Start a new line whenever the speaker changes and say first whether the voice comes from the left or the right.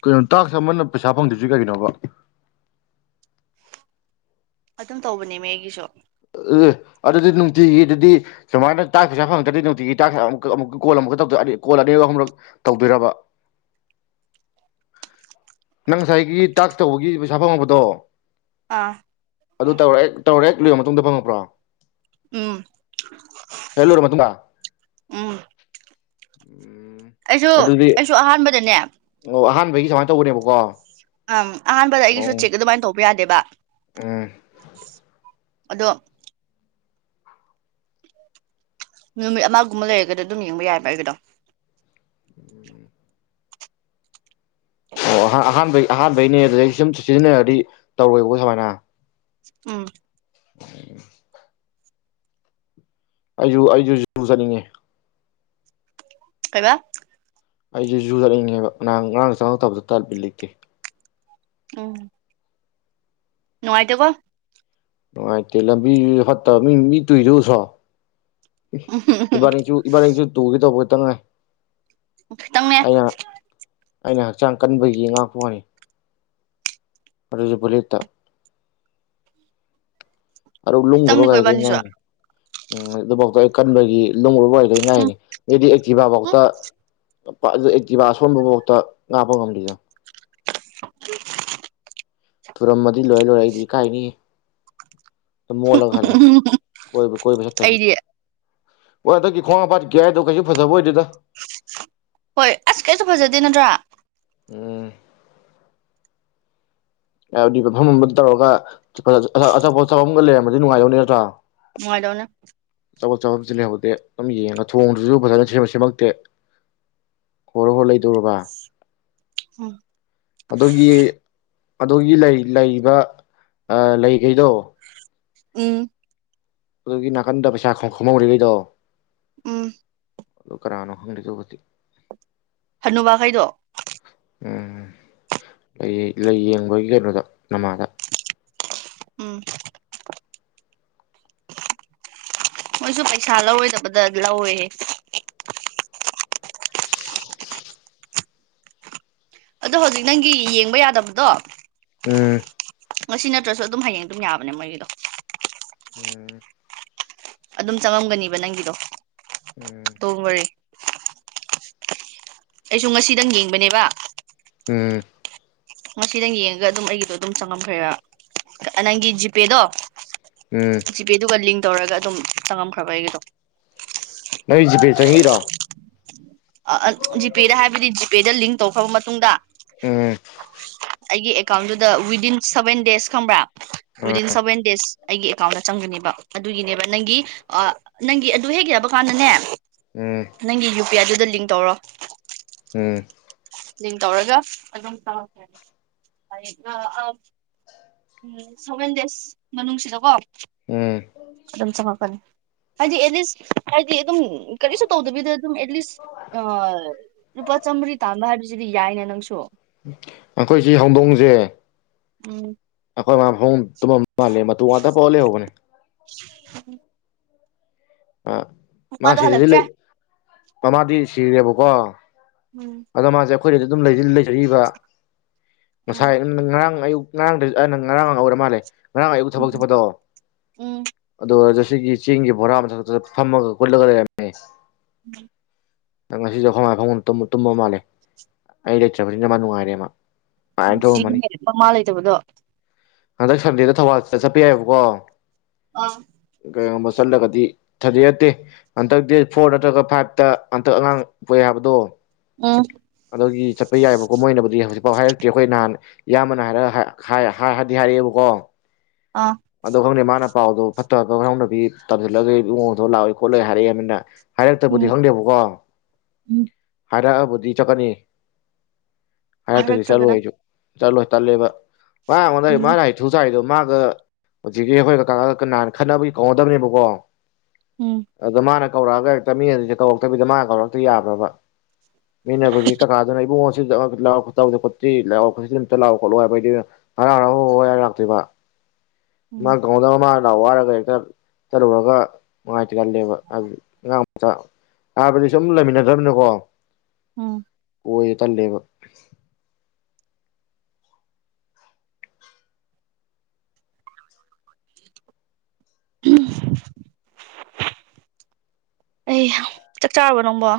left: ꯀꯣ ꯇ ꯁꯝꯕꯅ ꯄꯩꯁꯥ ꯐꯪꯗ꯭ꯁꯤ ꯀꯩꯒꯤꯅꯣꯕ
right: ꯑꯗꯨꯝ ꯇꯧꯕꯅꯦ ꯃ ꯑꯩꯒꯤꯁꯨ
left: ꯑꯦ ꯑꯗꯨꯗꯤ ꯅꯨꯡꯇꯤꯒꯤ ꯑꯗꯨꯗꯤ ꯁꯨꯃꯥꯏꯅ ꯇꯥꯛ ꯄꯩꯁꯥ ꯐꯪꯉꯛꯇ꯭ꯔꯗꯤ ꯅꯨꯡꯇꯤꯒꯤ ꯇꯥꯛ ꯑꯃꯨꯛ ꯑꯃꯨꯛ ꯀꯣꯜ ꯑꯃꯨꯛꯀ ꯀꯣꯜ ꯑꯅꯤ ꯑꯍꯨꯝꯂꯛ ꯇꯧꯗꯣꯏꯔꯕ ꯅꯪ ꯉꯁꯥꯏꯒꯤ ꯇꯥꯛ ꯇꯧꯕꯒꯤ ꯄꯩꯁꯥ ꯐꯪꯉꯛꯄꯗꯣ
right: ꯑꯥ
left: ꯑꯗꯨ ꯇꯧꯔꯦ ꯇꯧꯔꯦ ꯏ ꯃꯇꯨꯡꯗ ꯐꯪꯉꯄ꯭ꯔꯥ
right: ꯎꯝ
left: ꯍꯦꯜꯂꯣ ꯃꯇꯨꯡꯕ
right: ꯎꯝ
left: ꯎ
right: ꯑꯩꯁꯨ
left: ꯑꯗꯨꯗꯤ
right: ꯑꯩꯁꯨ ꯑꯍꯥꯟꯕꯗꯅꯦ
left: ꯑꯣ ꯑꯍꯥꯟꯕ ꯒꯤ ꯁꯃꯥꯏ ꯇꯧꯕꯅꯦꯕ ꯋꯥ
right: ꯑꯝ ꯑꯍꯥꯟꯕꯗ ꯑꯩꯒꯤꯁꯨ ꯆꯦꯛꯛ ꯑꯗꯨꯃꯥꯏꯅ ꯇꯧꯕ ꯌꯥꯗꯦꯕ [inaudible]
left: ꯎꯝ
right: ꯑꯗꯣ ꯅꯨꯃꯤꯠ ꯑꯃꯒꯨꯝꯕ ꯂꯩꯔꯒꯗꯤ ꯑꯗꯨꯝ ꯌꯦꯡꯕ ꯌꯥꯏꯕ ꯍꯥꯏꯒꯗꯣ
left: ꯑꯣ ꯑꯍꯥꯟꯕꯩ ꯑꯍꯥꯟꯕꯩꯅꯦ ꯑꯗꯨꯗꯒꯤ ꯁꯨꯝ ꯁꯤꯖꯤꯟꯅꯔꯗꯤ ꯇꯧꯔꯣꯏꯕꯀꯣ ꯁꯨꯃꯥꯏꯅ
right: ꯎꯝ
left: ꯎꯝ ꯑꯩꯁꯨꯨ ꯑꯩꯁꯨ ꯆꯨꯖꯅꯤꯡꯉꯦ
right: ꯀꯩꯕꯥ
left: ꯑꯩꯁꯦ ꯖꯨ ꯆꯠꯂꯤꯅꯤꯡꯉꯦꯕ ꯑꯥꯡ ꯉꯔꯥꯡ ꯆꯪꯉꯛꯇꯕꯗ ꯇꯠꯄꯤ ꯂꯩꯇꯦ
right: ꯎꯝ ꯅꯨꯡꯉꯥꯏ ꯇꯧꯕꯣ
left: ꯅꯨꯡꯉꯥꯏꯇꯦ ꯂꯝꯕꯤ ꯐꯠꯇꯕ ꯃꯤ ꯃꯤ ꯇꯨꯏꯁꯦ ꯑꯨꯗꯔꯣ
right: ꯎꯝ
left: ꯏꯕꯥ ꯏꯡꯁꯨ ꯏꯕꯥꯁꯨ ꯇꯧꯒ ꯇꯧꯕ ꯇꯉꯥꯏ
right: ꯈꯤꯇꯪꯅꯦ
left: ꯑꯩꯅ ꯍꯛꯆꯥꯡ ꯀꯟꯕꯒꯤ ꯉꯥꯛꯄ ꯋꯥꯅꯤ ꯔꯖ ꯄꯨꯂꯠꯇ ꯑ ꯂꯨꯝꯒꯕ
right: ꯈꯤꯇꯪꯅꯤꯀꯣ
left: ꯀꯥꯏꯈ
right: ꯏꯕꯥꯅꯤꯁꯨ
left: ꯉꯥꯏ ꯎꯝ ꯑꯗꯨꯐꯥꯎꯗꯣ ꯑꯩ ꯀꯟꯂꯣꯏꯒꯤ ꯂ ꯑꯣꯏꯗꯣꯏ ꯉꯥꯏꯅꯤ ꯃꯤꯗꯤ
right: ꯎꯝ
left: ꯑꯦꯛꯇꯤꯚꯥꯕꯥꯎꯇ ꯑꯗꯨ ꯑꯦꯛꯇꯤꯕꯥ ꯑꯁꯣꯟꯕꯐꯥꯎꯇ ꯉꯥꯄ ꯉꯝꯗꯅ
right: [inaudible]
left: ꯇꯨꯔꯝꯃꯗꯤ ꯂꯣꯏꯔ ꯂꯣꯏꯔꯦ ꯑꯩꯗꯤ ꯏ ꯀꯥꯏꯅꯤ ꯃꯣꯂꯒ ꯐꯦ ꯀꯣꯏ ꯀꯣꯏꯕ ꯁꯊꯕꯤ
right: ꯑꯩꯗꯤ
left: ꯍꯣꯏ ꯍꯟꯛꯀꯤ ꯈ꯭ꯋꯥꯡꯝꯄꯥꯠꯀꯤꯌꯥ ꯍꯥꯏꯗꯣ ꯀꯩꯁꯨ ꯐꯖꯕ ꯑꯣꯏꯗꯨꯗ
right: ꯍꯣꯏ ꯑꯁ ꯀꯩꯁꯨ ꯐꯖꯗꯦ ꯅꯠꯇ꯭ꯔꯥ
left: ꯎꯝ ꯍꯥꯏꯕꯗꯤ ꯃꯐꯝ ꯑꯃꯗ ꯇꯧꯔꯒ ꯑꯆꯥꯄꯣꯠꯆꯥꯐꯝ ꯑꯃꯒ ꯂꯩꯔꯝꯝꯕꯗꯤ ꯅꯨꯡꯉꯥꯏꯗꯧꯅꯦ ꯅꯠꯇ꯭ꯔꯥ
right: ꯅꯨꯡꯉꯥꯏꯗꯧꯅꯦ
left: ꯆꯥꯄꯣꯠ ꯆꯥꯄꯝ ꯁꯦ ꯂꯩ [inaudible] ꯗ ꯑꯗꯨꯝ ꯌꯦꯡꯉ ꯊꯣꯡꯗꯨꯁꯨ ꯐꯖꯅ ꯁꯦꯝꯃꯛ ꯁꯦꯝꯃꯛꯇꯦ ꯍꯣꯔꯣꯏ ꯍꯣꯔ ꯂꯩꯗꯣꯏꯔꯕ
right: ꯎꯝ
left: ꯑꯗꯣꯒꯤ ꯑꯗꯨꯒꯤ ꯂꯩꯔꯤꯕ ꯂꯩꯈꯩꯗꯣ
right: ꯎꯝ
left: ꯑꯗꯨꯒꯤ ꯅꯥꯀꯟꯗ ꯄꯩꯁꯥ ꯈꯝꯍꯧꯗ꯭ꯔꯤꯈꯩꯗꯣ
right: ꯎꯝ
left: ꯑꯗꯨ ꯀꯔꯥꯅ ꯍꯪ ꯀꯧꯕꯗꯤ
right: ꯍꯟꯅꯨꯕꯈꯩꯗꯣ
left: ꯎꯝ ꯂꯩ ꯂꯩ ꯌꯦꯡꯕꯒꯤ ꯀꯩꯅꯣꯗ ꯅꯃꯥꯗ
right: ꯎꯝ ꯃꯣꯏꯁꯨ ꯄꯩꯁꯥ ꯂꯧꯔꯣꯏꯗꯕꯗ ꯂꯧꯋꯦꯍꯦ ꯑꯗꯣ ꯍꯧꯖꯤꯛ ꯅꯪꯒꯤ ꯌꯦꯡꯕ ꯌꯥꯗꯕꯗꯣ
left: ꯎ
right: ꯉꯁꯤ ꯅꯠꯇ꯭ꯔꯁꯨ ꯑꯗꯨꯝ ꯍꯌꯦꯡ ꯑꯗꯨꯝ ꯌꯥꯕꯅꯦ ꯃꯣꯏꯒꯤꯗꯣ
left: ꯎꯝ
right: ꯑꯗꯨꯝ ꯆꯪꯉꯝꯒꯅꯤꯕ ꯅꯪꯒꯤꯗꯣ
left: ꯎꯝ
right: ꯣꯝ ꯃꯔꯤ [inaudible] ꯑꯩꯁꯨ ꯉꯁꯤꯗꯪ ꯌꯦꯡꯕꯅꯦꯕ
left: ꯎꯝ
right: ꯉꯁꯤ ꯅꯪ ꯌꯦꯡꯉꯒ ꯑꯗꯨꯝ ꯑꯩꯒꯤꯗꯣ ꯑꯗꯨꯝ ꯆꯪꯉꯝꯈ꯭ꯔꯦꯕ ꯅꯪꯒꯤ ꯖꯤꯄꯦꯗꯣ
left: ꯎꯝ
right: ꯖꯤ ꯄꯦꯗꯨ ꯀꯂꯤ ꯇꯧꯔꯒ ꯑꯗꯨꯝ ꯆꯪꯉꯝꯈ꯭ꯔꯕ ꯑꯩꯒꯤꯗꯣ
left: ꯅꯣꯏ ꯖꯤꯄꯦ ꯆꯪꯉꯤꯔꯣ
right: ꯑ ꯖꯤ ꯄꯦꯗ ꯍꯥꯏꯕꯖꯤ ꯄꯦꯗ ꯂꯤꯡ ꯇꯧꯈ꯭ꯔꯕ ꯃꯇꯨꯡꯗ
left: ꯎꯝ
right: ꯑꯩꯒꯤ ꯑꯦꯀꯥꯎꯟꯗꯨꯗ ꯋꯤꯗꯤꯟ ꯁꯚꯦꯟ ꯗꯦꯁ ꯈꯪꯕ꯭ꯔꯥ
left: ꯎꯝ
right: ꯋꯤꯗꯤꯟ ꯁꯚꯦꯟ ꯗꯦꯁ ꯑꯩꯒꯤ ꯑꯦꯀꯥꯎꯟꯗ ꯆꯪꯒꯅꯦꯕ ꯑꯗꯨꯒꯤꯅꯦꯕ ꯅꯪꯒꯤ ꯑ ꯅꯪꯒꯤ ꯑꯗꯨ ꯍꯦꯛ ꯒꯕ ꯀꯥꯟꯗꯅꯦ
left: ꯎꯝ
right: ꯅꯪꯒꯤ ꯌꯨ ꯄꯤꯌꯥꯗꯨ ꯗꯤꯡ ꯇꯧꯔꯣ
left: ꯎꯝ
right: ꯂꯤꯡ ꯇꯧꯔꯒ ꯑꯗꯨꯝ ꯆꯪꯉꯛꯀꯅꯤ ꯍꯩ ꯅ ꯑꯝ ꯎꯝ ꯁꯚꯦꯟ ꯗꯦꯖ ꯃꯅꯨꯡꯁꯤꯗꯀꯣ
left: ꯎꯝ
right: ꯑꯗꯨꯝ ꯆꯪꯉꯛꯀꯅꯤ ꯍꯥꯏꯗꯤ ꯑꯦꯠꯂꯤꯁ ꯍꯥꯏꯗꯤ ꯑꯗꯨꯝ ꯀꯔꯤꯁꯨ ꯇꯧꯗꯕꯤꯗ ꯑꯗꯨꯝ ꯑꯦꯠꯂꯤꯁ ꯂꯨꯄꯥ ꯆꯥꯝꯃꯔꯤ ꯇꯥꯥꯟꯕ ꯍꯥꯏꯕꯁꯤꯗꯤ ꯌꯥꯏꯅꯦ ꯅꯪꯁꯨ
left: ꯑꯈꯣꯏ ꯁꯤ ꯍꯧꯗꯣꯡꯁꯦ
right: ꯎꯝ
left: ꯐꯔꯥꯝ ꯍꯣꯝ ꯇꯨꯝꯃꯝ ꯃꯜꯂꯦ ꯃꯇꯨ ꯉꯥꯇ ꯄꯑꯥ ꯂꯩꯍꯧꯕꯅꯦ ꯑ ꯃꯥ
right: ꯃꯃꯥꯗꯣ
left: ꯁꯤꯖꯖꯤ
right: ꯍꯜꯂꯛꯇ꯭ꯔꯦ
left: ꯂꯩ ꯃꯃꯥꯗꯤ ꯁꯤꯔꯦꯕꯀꯣ
right: ꯎꯝ
left: ꯑꯗ ꯃꯥꯁꯦ ꯈꯣꯏꯗꯗꯤ ꯑꯗꯨꯝ ꯂꯩꯖꯔꯤꯕ
right: ꯎꯝ
left: ꯉꯁꯥꯏ ꯑ ꯑꯪ ꯉꯔꯥꯡ ꯑꯌꯨꯛ ꯉꯔꯥꯡꯗꯩ ꯑꯩꯅ ꯉꯔꯥꯡ ꯑꯣꯏꯔ ꯃꯥꯜꯂꯦ ꯉꯔ ꯑꯌꯨꯛ ꯊꯕꯛ
right: ꯎꯝ
left: ꯆꯠꯄꯗꯣ
right: ꯎꯝ
left: ꯑꯗꯨ ꯖꯦꯁ ꯁꯤ ꯆꯦꯡꯒꯤ ꯕꯣꯔꯥ ꯃꯊꯛꯇ ꯐꯝꯃꯒ ꯀꯨꯜꯂꯒ ꯂꯩꯔꯝꯃꯦ
right: ꯎꯝ
left: ꯅꯪ ꯉꯁꯤꯖꯨ ꯑꯈꯣꯃꯥ ꯐꯝꯃꯨꯡ ꯇꯨꯝꯃꯨ ꯇꯨꯝꯃ ꯃꯥꯜꯂꯦ ꯑꯩ ꯂꯩꯇ꯭ꯔꯕꯅꯤꯅ ꯃ ꯅꯨꯡꯉꯥꯏꯔꯦ ꯃ
right: ꯅꯨꯡꯁꯤꯅꯦ ꯃꯃꯥ ꯂꯩꯇꯕꯗꯣ
left: ꯍꯟꯗꯛ ꯁꯟꯗꯦꯗ ꯊꯧꯕꯜ ꯆ ꯆꯠꯄ ꯌꯥꯏꯕꯀꯣ
right: ꯑꯥ
left: ꯀꯩꯒꯨꯝꯕ ꯆꯠꯂꯒꯗꯤ ꯊꯥꯖꯦꯠꯇꯦ ꯍꯟꯇꯛ ꯗꯦꯠ ꯐꯣꯔ ꯅꯠꯇ꯭ꯔꯒ ꯐꯥꯏꯚꯇ ꯍꯟꯇꯛ ꯑꯉꯥꯡ ꯄꯣꯑꯦ ꯍꯥꯏꯕꯗꯣ
right: ꯎꯝ
left: ꯗꯒꯤ ꯆꯠꯄ ꯌꯥꯏꯕꯀꯣ ꯃꯣꯏꯅꯕꯨꯗꯤ ꯍꯧꯖꯤꯛꯐꯥꯎ ꯍꯥꯏꯔꯛꯇ꯭ꯔꯤ ꯑꯈꯣꯏ ꯅꯍꯥꯟ ꯏꯌꯥꯝꯕꯅ ꯍꯥꯏꯔꯒ ꯍ ꯍꯥꯏ ꯍꯥꯏ ꯍꯥꯏꯗꯤ ꯍꯥꯏꯔꯦꯑꯦꯕꯀꯣ
right: ꯑꯥ
left: ꯑꯗ ꯈꯪꯗꯦ ꯃꯥ ꯅ ꯄꯥꯎꯗꯣ ꯐꯠꯇ ꯀꯉꯥꯎꯅꯕꯤ ꯇꯝꯁꯤꯜꯂꯒꯤ ꯏꯉꯣꯡ ꯇꯧꯔ ꯂꯥꯛꯑꯣꯏ ꯈꯣꯠꯂꯣꯏ ꯍꯥꯏꯔꯦꯑꯦ ꯃꯤꯅ ꯍꯥꯏꯔꯛꯇꯕꯨꯗꯤ
right: ꯎꯝ
left: ꯈꯪꯗꯦꯕꯀꯣ
right: ꯎꯝ
left: ꯍꯥꯏꯔꯛꯑ ꯄꯨꯗꯤ ꯆꯀꯅꯤ ꯍꯥꯏꯇꯔꯗꯤ ꯆꯠꯂꯣꯏ
right: ꯍꯥꯏꯔꯛꯇ꯭ꯔꯒꯅ
left: ꯑꯩꯖꯨ ꯆꯠꯂꯣꯏ ꯇꯜꯂꯦꯕ ꯃ ꯑꯩꯉꯣꯟꯗ
right: ꯎꯝ
left: ꯃꯥꯅ ꯍꯩꯊꯨ ꯁꯥꯔꯤꯗꯣ ꯃ ꯗ ꯍꯨꯖꯤꯛꯀꯤ ꯑꯈꯣꯏ ꯀꯀꯥꯥꯀꯒ ꯀꯅꯥꯅ ꯈꯟꯅꯕꯒꯤ ꯀꯧꯅꯗꯕꯅꯦꯕ ꯀꯣ
right: ꯎꯝ
left: ꯑꯗ ꯃꯥꯅ ꯀꯧꯔꯛꯑꯒ ꯂꯩꯔꯛꯇꯃꯤ ꯑꯗꯨꯁ ꯀꯧꯔꯛꯇꯕꯤꯗ ꯃꯥ ꯀꯧꯔꯛꯇ ꯌꯥꯕ꯭ꯔꯕ ꯃꯤ ꯍꯧꯖꯤꯛ ꯀꯀꯥꯗꯨꯅ ꯑꯩꯕꯨꯡꯉꯣ ꯈꯣꯠꯇꯤ ꯂꯥꯛꯑꯣ ꯈꯝꯇ ꯂꯥꯛꯑꯣ ꯈꯣꯠꯂꯑꯣ ꯍꯥꯏꯕꯗꯤ ꯍꯔ ꯂꯥꯛꯇꯣꯏꯕ [inaudible]
right: ꯎꯝ
left: ꯃꯥꯒꯗ ꯃꯥ ꯋꯥꯔꯒ ꯇꯔꯨꯔꯒ ꯇꯜꯂꯦꯕꯥ ꯍꯥꯏꯗꯤ ꯑꯕꯗꯤ ꯁꯨꯝ ꯂꯩꯃꯤꯟꯅꯗ꯭ꯔꯕꯅꯀꯣ
right: ꯎꯝ
left: ꯍꯣꯏ ꯇꯂꯦꯕ
right: ꯎ ꯑꯩ ꯆꯥꯛ ꯆꯥꯔꯕ ꯅꯣꯕꯣ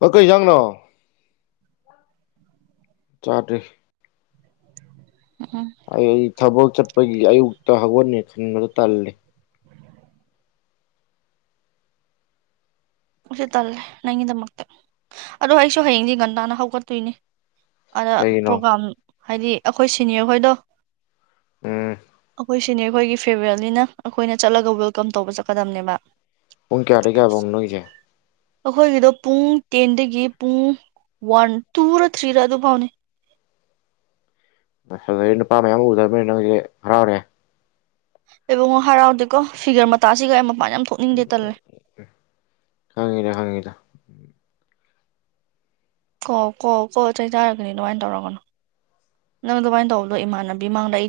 left: ꯍꯣꯏ ꯀꯩ ꯑꯦꯟꯖꯥꯡꯅꯤ ꯆꯥꯗꯔꯤ
right: ꯎꯝ
left: ꯑꯩ ꯊꯕꯛ ꯆꯠ ꯑꯩꯈꯣꯏꯒꯤ ꯑꯌꯨꯛꯇ ꯍꯧꯒꯠꯅꯤ ꯈꯟꯕꯗꯣ ꯇꯜꯂꯦ
right: ꯁꯤ ꯇꯜꯂꯦ ꯅꯪꯒꯤꯗꯃꯛꯇ ꯑꯗ ꯑꯩꯁꯨ ꯍꯌꯦꯡꯗꯤ ꯉꯟꯇꯥꯅ ꯍꯧꯒꯠꯇꯣꯏꯅꯤ ꯑꯗ
left: ꯀꯩꯒꯤꯅꯣ
right: ꯄꯣꯒꯥꯝ ꯍꯥꯏꯗꯤ ꯑꯩꯈꯣꯏ ꯁꯤꯅꯤꯌꯔ ꯍꯣꯏꯗꯣ
left: ꯎꯝ
right: ꯍꯈꯣꯏ ꯁꯤꯅꯦꯌꯔ ꯈꯣꯏꯒꯤ ꯐꯌꯜꯋꯦꯜ ꯑꯩꯈꯣꯏꯅ ꯆꯠꯂꯒ ꯋꯦꯜꯀꯝ ꯇꯧꯕ ꯆꯠꯀꯗꯝꯅꯦꯕ
left: ꯎ ꯀ ꯑꯔꯒꯕ ꯅꯣꯏꯖ
right: ꯑꯩꯈꯣꯏꯒꯤꯗꯣ ꯄꯨꯡ ꯇꯦꯟꯗꯒꯤ ꯄꯨꯡ ꯋꯥꯟ ꯇꯨꯔ ꯊ꯭ꯔꯤꯔ ꯑꯗꯨꯐꯥꯎꯅꯤ
left: ꯗꯒꯤ ꯅꯨꯄꯥ ꯃꯌꯥꯝ ꯑꯃ ꯎꯗ꯭ꯔꯅꯤ ꯅꯪꯁꯦ ꯍꯔꯥꯎꯅꯦꯦ
right: ꯏꯕꯨꯡꯉꯣ ꯍꯔꯥꯎꯗꯦꯀꯣ ꯐꯤꯒꯔ ꯃꯇꯥꯁꯤꯒ ꯃꯥ ꯌꯥꯝ ꯊꯣꯛꯅꯤꯡꯗꯦ ꯇꯜꯂꯦ
left: ꯈꯪꯉꯤꯗ ꯈꯪꯉꯤꯗ
right: ꯀꯣ ꯀꯣ ꯀꯣ ꯆꯩ ꯆꯔꯒꯅꯤ ꯑꯗꯨꯃꯥꯏꯅ ꯇꯧꯔꯒꯅꯨ ꯅꯪ ꯑꯗꯨꯃꯥꯏꯅ ꯇꯧꯕꯗꯣ ꯏꯃꯥꯟꯅꯕꯤ ꯃꯥꯡꯗ ꯑꯩ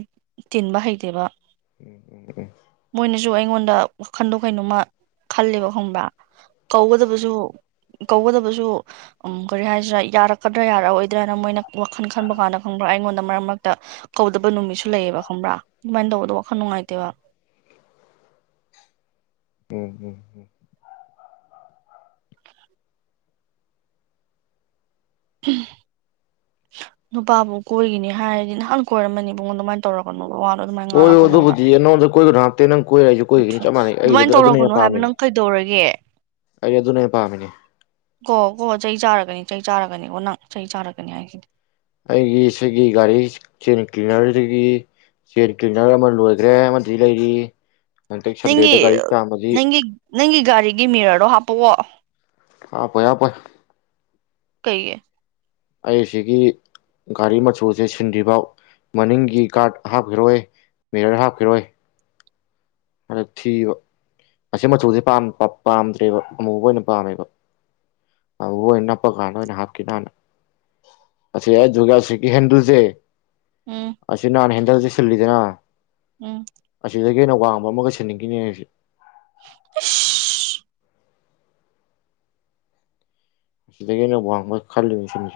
right: ꯇꯤꯟꯕ ꯍꯩꯇꯦꯕ
left: ꯎꯝ ꯎ
right: ꯁꯨ ꯑꯩꯉꯣꯟꯗ ꯋꯥꯈꯟꯗꯣ ꯀꯩꯅꯣꯝꯃ ꯈꯂꯦꯕ ꯈꯪꯕ꯭ꯔꯥ ꯀꯧꯒꯗꯕꯁꯨ ꯀꯧꯒꯗꯕꯁꯨ ꯎ ꯀꯔꯤ ꯍꯥꯏꯁꯤꯔꯥ ꯌꯥꯔꯛꯀꯗ꯭ꯔꯥ ꯌꯥꯔꯛꯑꯣꯏꯗ꯭ꯔꯥꯅ ꯃꯣꯏꯅ ꯋꯥꯈꯜ ꯈꯟꯕ ꯀꯥꯟꯗ ꯈꯪꯕ꯭ꯔꯥ ꯑꯩꯉꯣꯟꯗ ꯃꯔꯛ ꯃꯔꯛꯇ ꯀꯧꯗꯕ ꯅꯨꯃꯤꯠꯁꯨ ꯂꯩꯌꯦꯕ ꯈꯪꯕ꯭ꯔꯥ ꯑꯗꯨꯃꯥꯏꯅ ꯇꯧꯕꯗꯣ ꯋꯥꯈꯜ ꯅꯨꯡꯉꯥꯏꯇꯦꯕ
left: ꯎꯝ ꯎꯝ ꯎꯝ
right: ꯎ ꯅꯨꯄꯥꯕꯨ ꯀꯣꯏꯈꯤꯅꯤ ꯍꯥꯏꯔꯗꯤ ꯅꯍꯥꯟ ꯀꯣꯏꯔꯝꯃꯅꯤ ꯃꯕꯨꯡꯉꯣꯟ ꯑꯗꯨꯃꯥꯏꯅ ꯇꯧꯔꯛꯀꯅꯣ
left: ꯑꯣ ꯑꯣꯣꯕꯨ ꯄꯨꯖꯤꯅꯗꯣꯏ ꯍꯥꯟꯇꯅ
right: ꯎ ꯑꯗꯨꯃꯥꯏꯅ ꯇꯧꯔꯛꯄꯅꯨ ꯍꯥꯏꯕ
left: ꯄꯥꯝꯃꯤꯅꯤ
right: ꯅꯪ ꯀꯩꯗꯧꯔꯒꯦ
left: ꯑꯩ ꯑꯗꯨꯅ ꯍꯦꯟꯅ ꯄꯥꯝꯃꯤꯅꯤ
right: ꯀꯣ ꯀꯣ ꯆꯍꯤ ꯆꯥꯔꯒꯅꯤ ꯆꯩ ꯆꯥꯔꯛꯀꯅꯤꯀꯣ ꯅꯪ ꯆꯍꯤ ꯆꯥꯔꯛꯀꯅꯤ ꯍꯥꯏꯈꯤꯅꯦ
left: ꯑꯩꯒꯤ ꯁꯤꯒꯤ ꯒꯥꯔꯤ ꯆꯦꯟ ꯀ꯭ꯂꯤꯅꯔꯗꯒꯤ ꯆꯦꯟ ꯀ꯭ꯂꯤꯅꯔ ꯑꯃ ꯂꯣꯏꯈ꯭ꯔꯦ ꯑꯃꯗꯤ ꯂꯩꯔꯤ ꯍꯟꯇꯛ
right: ꯅꯪꯒꯤ
left: ꯁꯟꯗꯦꯗ ꯒꯥꯔꯤ ꯆꯥꯝꯃꯗꯤ
right: ꯅꯪꯒꯤ ꯅꯪꯒꯤ ꯒꯥꯔꯤꯒꯤ ꯃꯤꯔꯔꯗꯣ ꯍꯥꯞꯄꯛꯑꯣ
left: ꯍꯥꯞꯄꯣꯏ ꯍꯥꯞꯄꯣꯏ
right: ꯀꯩꯦ
left: ꯑꯩꯁꯤꯒꯤ ꯒꯥꯔꯤ ꯃꯆꯨꯁꯦ ꯁꯤꯟꯗ꯭ꯔꯤꯐꯥꯎ ꯃꯅꯤꯡꯒꯤ ꯒꯥꯥꯔꯗ ꯍꯥꯞꯈꯤꯔꯣꯏ ꯃꯤꯦꯔꯔ ꯍꯥꯞꯈꯤꯔꯣꯏ ꯍꯗꯛ ꯊꯤꯕ ꯑꯁꯤ ꯃꯆꯨꯁꯦ ꯄꯥꯝꯗ꯭ꯔꯦꯕ ꯑꯃꯨꯕ ꯑꯣꯏꯅ ꯄꯥꯝꯃꯦꯕ ꯑꯃꯨꯕ ꯑꯣꯏꯅ ꯅꯞꯄ ꯀꯥꯟꯗ ꯑꯣꯏꯅ ꯍꯥꯞꯀꯅ ꯍꯥꯟꯅ ꯑꯁꯤ ꯑꯩ ꯖꯨꯁꯤꯀꯤ ꯍꯦꯟꯗꯨꯁꯦ
right: ꯎꯝ
left: ꯑꯁꯤꯁ ꯅꯅꯥꯅꯦ ꯍꯦꯟ ꯏꯗꯗꯤ ꯆꯜꯂꯤꯗꯅ
right: ꯎꯝ
left: ꯌꯦꯅꯕ ꯑꯃꯒ ꯁꯟꯅꯤꯡꯈꯤꯅꯦ ꯍꯥꯏꯁꯦ
right: [inaudible]
left: ꯁꯤꯗꯩꯅꯕꯣ ꯈꯂꯤ ꯃꯁꯅꯤ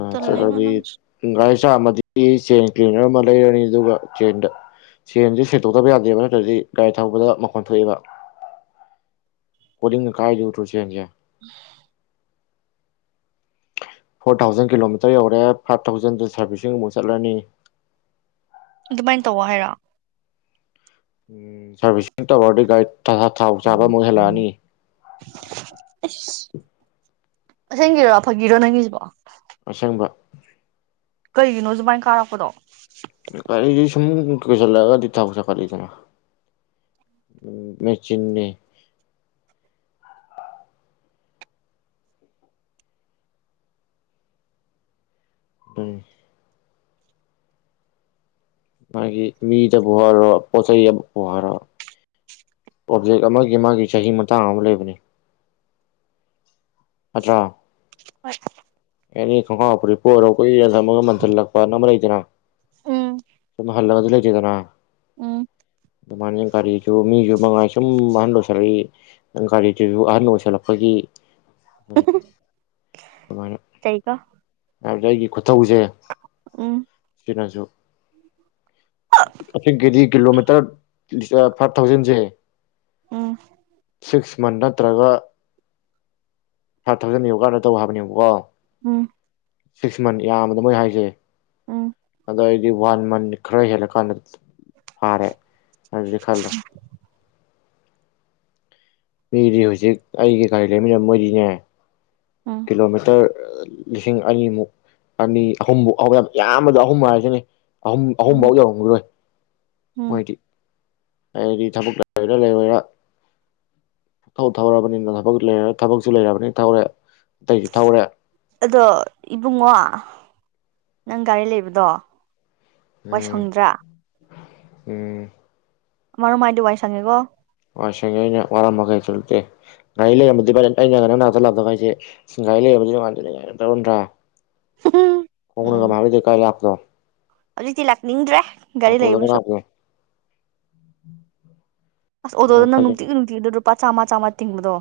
left: ꯑ
right: ꯇꯜꯂꯦꯉꯣ ꯅꯪꯁꯨ
left: ꯆꯠꯗꯤꯒ ꯃꯆꯥ ꯑꯃꯗꯤ ꯆꯦꯟ ꯀ꯭ꯂꯤꯅꯔ ꯑꯃ ꯂꯩꯔꯅꯤ ꯑꯗꯨꯒ ꯆꯦꯟꯗ ꯆꯦꯟꯁ ꯁꯦꯡꯇꯣꯛꯇꯕ ꯌꯥꯗꯦꯕ ꯅꯠꯇ꯭ꯔꯗꯤ ꯒꯥꯔꯤ ꯊꯧꯕꯗ ꯃꯈꯣꯟ ꯊꯣꯛꯑꯦꯕ ꯀꯣꯂꯤ ꯀꯥꯏꯗ ꯎ ꯇ꯭ꯔꯨꯁꯖꯦ
right: [inaudible]
left: ꯐꯣꯔ ꯊꯥꯎꯖꯟ ꯀꯤꯂꯣꯃꯤꯇꯔ ꯌꯧꯔꯦ ꯐꯥꯏꯚ ꯊꯥꯎꯖꯟꯗ ꯁꯥꯔꯚꯤꯁꯁꯤꯡ ꯑꯃꯨꯛ ꯆꯠꯂꯅꯤ
right: ꯑꯗꯨꯃꯥꯏꯅ ꯇꯧꯋ ꯍꯥꯏꯔꯑꯣ
left: ꯎꯝ ꯁꯔꯚꯤꯁꯁꯤ ꯇꯋꯥꯔꯗꯤ ꯥꯏꯠ ꯊꯥꯎ ꯆꯥꯕ ꯑꯃ ꯍꯦꯜꯂꯛꯑꯅꯤ
right: ꯑꯁ ꯑꯁꯦꯡꯒꯤꯔ ꯐꯥꯒꯤꯔꯣ ꯅꯪꯒꯤꯁꯤꯕꯣ
left: ꯑꯁꯪꯕ
right: ꯀꯩꯒꯤꯅꯣ ꯁꯨꯃꯥꯏꯅ ꯀꯥꯔꯛꯄꯗꯣ
left: ꯀꯔꯤ ꯊꯨꯝ ꯀꯩꯁꯂꯒꯗꯤ ꯊꯒ ꯁ ꯈꯂꯤꯗꯃ ꯃꯦ ꯆꯤꯟꯅꯤ ꯥꯏ ꯃꯥꯒꯤ ꯃꯤꯗ ꯍꯔꯣ ꯄꯣꯊ ꯆꯩ ꯄꯍꯥꯔꯣ ꯄꯕꯖꯦꯛ ꯑꯃꯒꯤ ꯃꯥꯒꯤ ꯆꯍꯤ ꯃꯇꯥꯡ ꯑꯃ ꯂꯩꯕꯅꯤ ꯑꯆꯥꯥ
right: ꯍꯣꯏ
left: ꯑꯦꯅꯤ ꯀꯉ ꯄ ꯑꯣꯏꯔ ꯀꯨꯏꯔ ꯊꯝꯃꯒ ꯃꯟꯊꯜꯂꯛꯄ ꯅꯝꯕ ꯂꯩꯇꯅ
right: ꯎꯝ
left: ꯣ ꯍꯂ ꯃꯗ ꯂꯩ ꯗꯅꯥ
right: ꯎꯝ
left: ꯃꯃꯅꯤ ꯀꯔꯤꯁꯨ ꯃꯤꯁꯨ ꯃꯉ ꯁꯨꯝ ꯑꯍꯟ ꯑꯣꯏꯁꯜꯂꯛꯏ ꯒꯥꯔꯤꯗꯨꯁꯨ ꯑꯍꯟ ꯑꯣꯏꯁꯜꯂꯛꯄꯒꯤ
right: ꯇꯩꯀꯣ
left: ꯍꯥꯏ ꯑꯩ ꯈꯨ ꯇꯧꯁꯦ ꯁꯤꯅꯁꯨ ꯀꯆꯤꯡ ꯀꯦꯗꯤ ꯀꯤꯂꯣꯃꯤꯇꯔ ꯐꯥꯏꯚ ꯊꯥꯎꯖꯟꯁꯦ
right: ꯎꯝ
left: ꯁꯤꯛꯁ ꯃꯟ ꯅꯠꯇ꯭ꯔꯒ ꯐꯥꯏꯚ ꯊꯥꯎꯖꯟ ꯌꯣꯒꯥꯅ ꯇꯧ ꯍꯥꯏꯕꯅꯦꯕꯀꯣ
right: ꯎꯝ
left: ꯁꯤꯛꯁ ꯃꯟ ꯌꯥꯝꯃꯕꯗ ꯃꯣꯏ ꯍꯥꯏꯁꯦ
right: ꯎꯝ
left: ꯑꯗꯤ ꯋꯥꯍꯟ ꯃꯟ ꯈꯔ ꯍꯦꯜꯂ ꯀꯥꯟꯗ ꯐꯔꯦ ꯑꯗꯨꯗꯤ ꯈꯥꯜꯂꯣ ꯃꯤꯗꯤ ꯍꯧꯖꯤꯛ ꯑꯩꯒꯤ ꯒꯥꯔꯤ ꯂꯩꯃꯤꯟꯅ ꯃꯣꯏꯗꯤꯅꯦ
right: ꯎꯝ
left: ꯀꯤꯂꯣꯃꯤꯇꯔ ꯂꯤꯁꯤꯡ ꯑꯅꯤꯃꯨꯛ ꯑꯅꯤ ꯑꯍꯨꯝꯃꯨꯛ ꯌꯥꯝ ꯌꯥꯝꯕꯗ ꯑꯍꯨꯝ ꯍꯥꯏꯁꯤꯅꯦ ꯑꯍꯨꯝ
right: ꯎꯝ
left: ꯑꯍꯨꯝꯐꯥꯎ ꯌꯧꯔꯝꯒꯤꯔꯣꯏ
right: ꯎꯝ
left: ꯃꯣꯏꯗꯤ ꯍꯥꯏꯗꯤ ꯊꯕꯛ ꯂꯩꯔꯣꯏꯔꯥ ꯂꯩꯔꯣꯏꯔꯥ ꯊꯧ ꯊꯧꯔꯕꯅꯤꯅ ꯊꯕꯛ ꯊꯕꯛꯁꯨ ꯂꯩꯔꯕꯅꯤꯅ ꯊꯧꯔꯦ ꯑꯇꯩꯁꯨ ꯊꯧꯔꯦ
right: ꯑꯗꯣ ꯏꯕꯨꯡꯉꯣ ꯅꯪ ꯒꯥꯔꯤ ꯂꯩꯕꯗꯣ
left: ꯎꯝ
right: ꯋꯥꯏꯁꯪꯗ꯭ꯔꯥ
left: ꯎꯝ
right: ꯃꯥꯔꯣ ꯃꯥꯏꯗꯨ ꯋꯥꯏ ꯁꯪꯉꯦꯀꯣ
left: ꯋꯥ ꯁꯦꯡꯉꯦ ꯑꯩꯅ ꯋꯥꯔꯝꯕ ꯀꯩꯁꯨꯇꯦ ꯒꯥꯔꯤ ꯂꯩꯔꯝꯝꯕꯗꯤ ꯑꯩꯅ ꯉꯩꯅ ꯅꯥꯊꯜ ꯂꯥꯛꯄ ꯍꯥꯏꯁꯦ ꯒꯥꯔꯤ ꯂꯩꯔꯝꯝꯕꯗꯤꯥꯟꯗꯥꯏ ꯇꯧꯔꯗ꯭ꯔꯥ ꯀꯅꯒꯕꯤꯗ ꯀꯥꯏ ꯂꯥꯛꯗ [unintelligible]
right: ꯑꯗꯨꯗꯤ ꯇꯤꯂꯥꯛꯅꯤꯗ꯭ꯔꯦ ꯒꯥꯔꯤ ꯂꯠꯕ
left: ꯑꯣꯇꯣꯗꯒ
right: ꯆꯨ
left: ꯂꯥꯛꯄꯗꯣ
right: ꯑꯁ
left: ꯑꯗꯨ
right: ꯑꯣꯇꯣꯗ
left: ꯈꯜꯂꯤꯅꯤ
right: ꯅꯨꯡꯇꯤꯒꯤ ꯅꯨꯡꯇꯤ ꯃꯆꯥꯥꯝꯃ ꯆꯥꯃ ꯇꯤꯡꯕꯗꯣ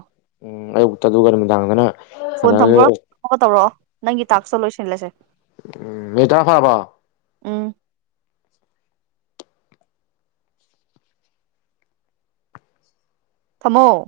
left: ꯎꯝ ꯑꯌꯨꯛꯇ ꯑꯗꯨꯒ ꯅꯨꯃꯤꯗꯥꯡꯗꯅ
right: ꯐꯣꯟ ꯊꯝꯈ꯭ꯔꯣ ꯑꯃꯨꯛꯀ ꯇꯧꯔꯛꯑꯣ ꯅꯪꯒꯤ ꯇꯥꯛꯁꯇꯣ ꯂꯣꯏꯁꯤꯜꯂꯁꯦ
left: ꯎꯝ ꯃꯤ ꯇꯔꯥ ꯐꯔꯕꯣ
right: ꯎꯝ ꯊꯃꯣ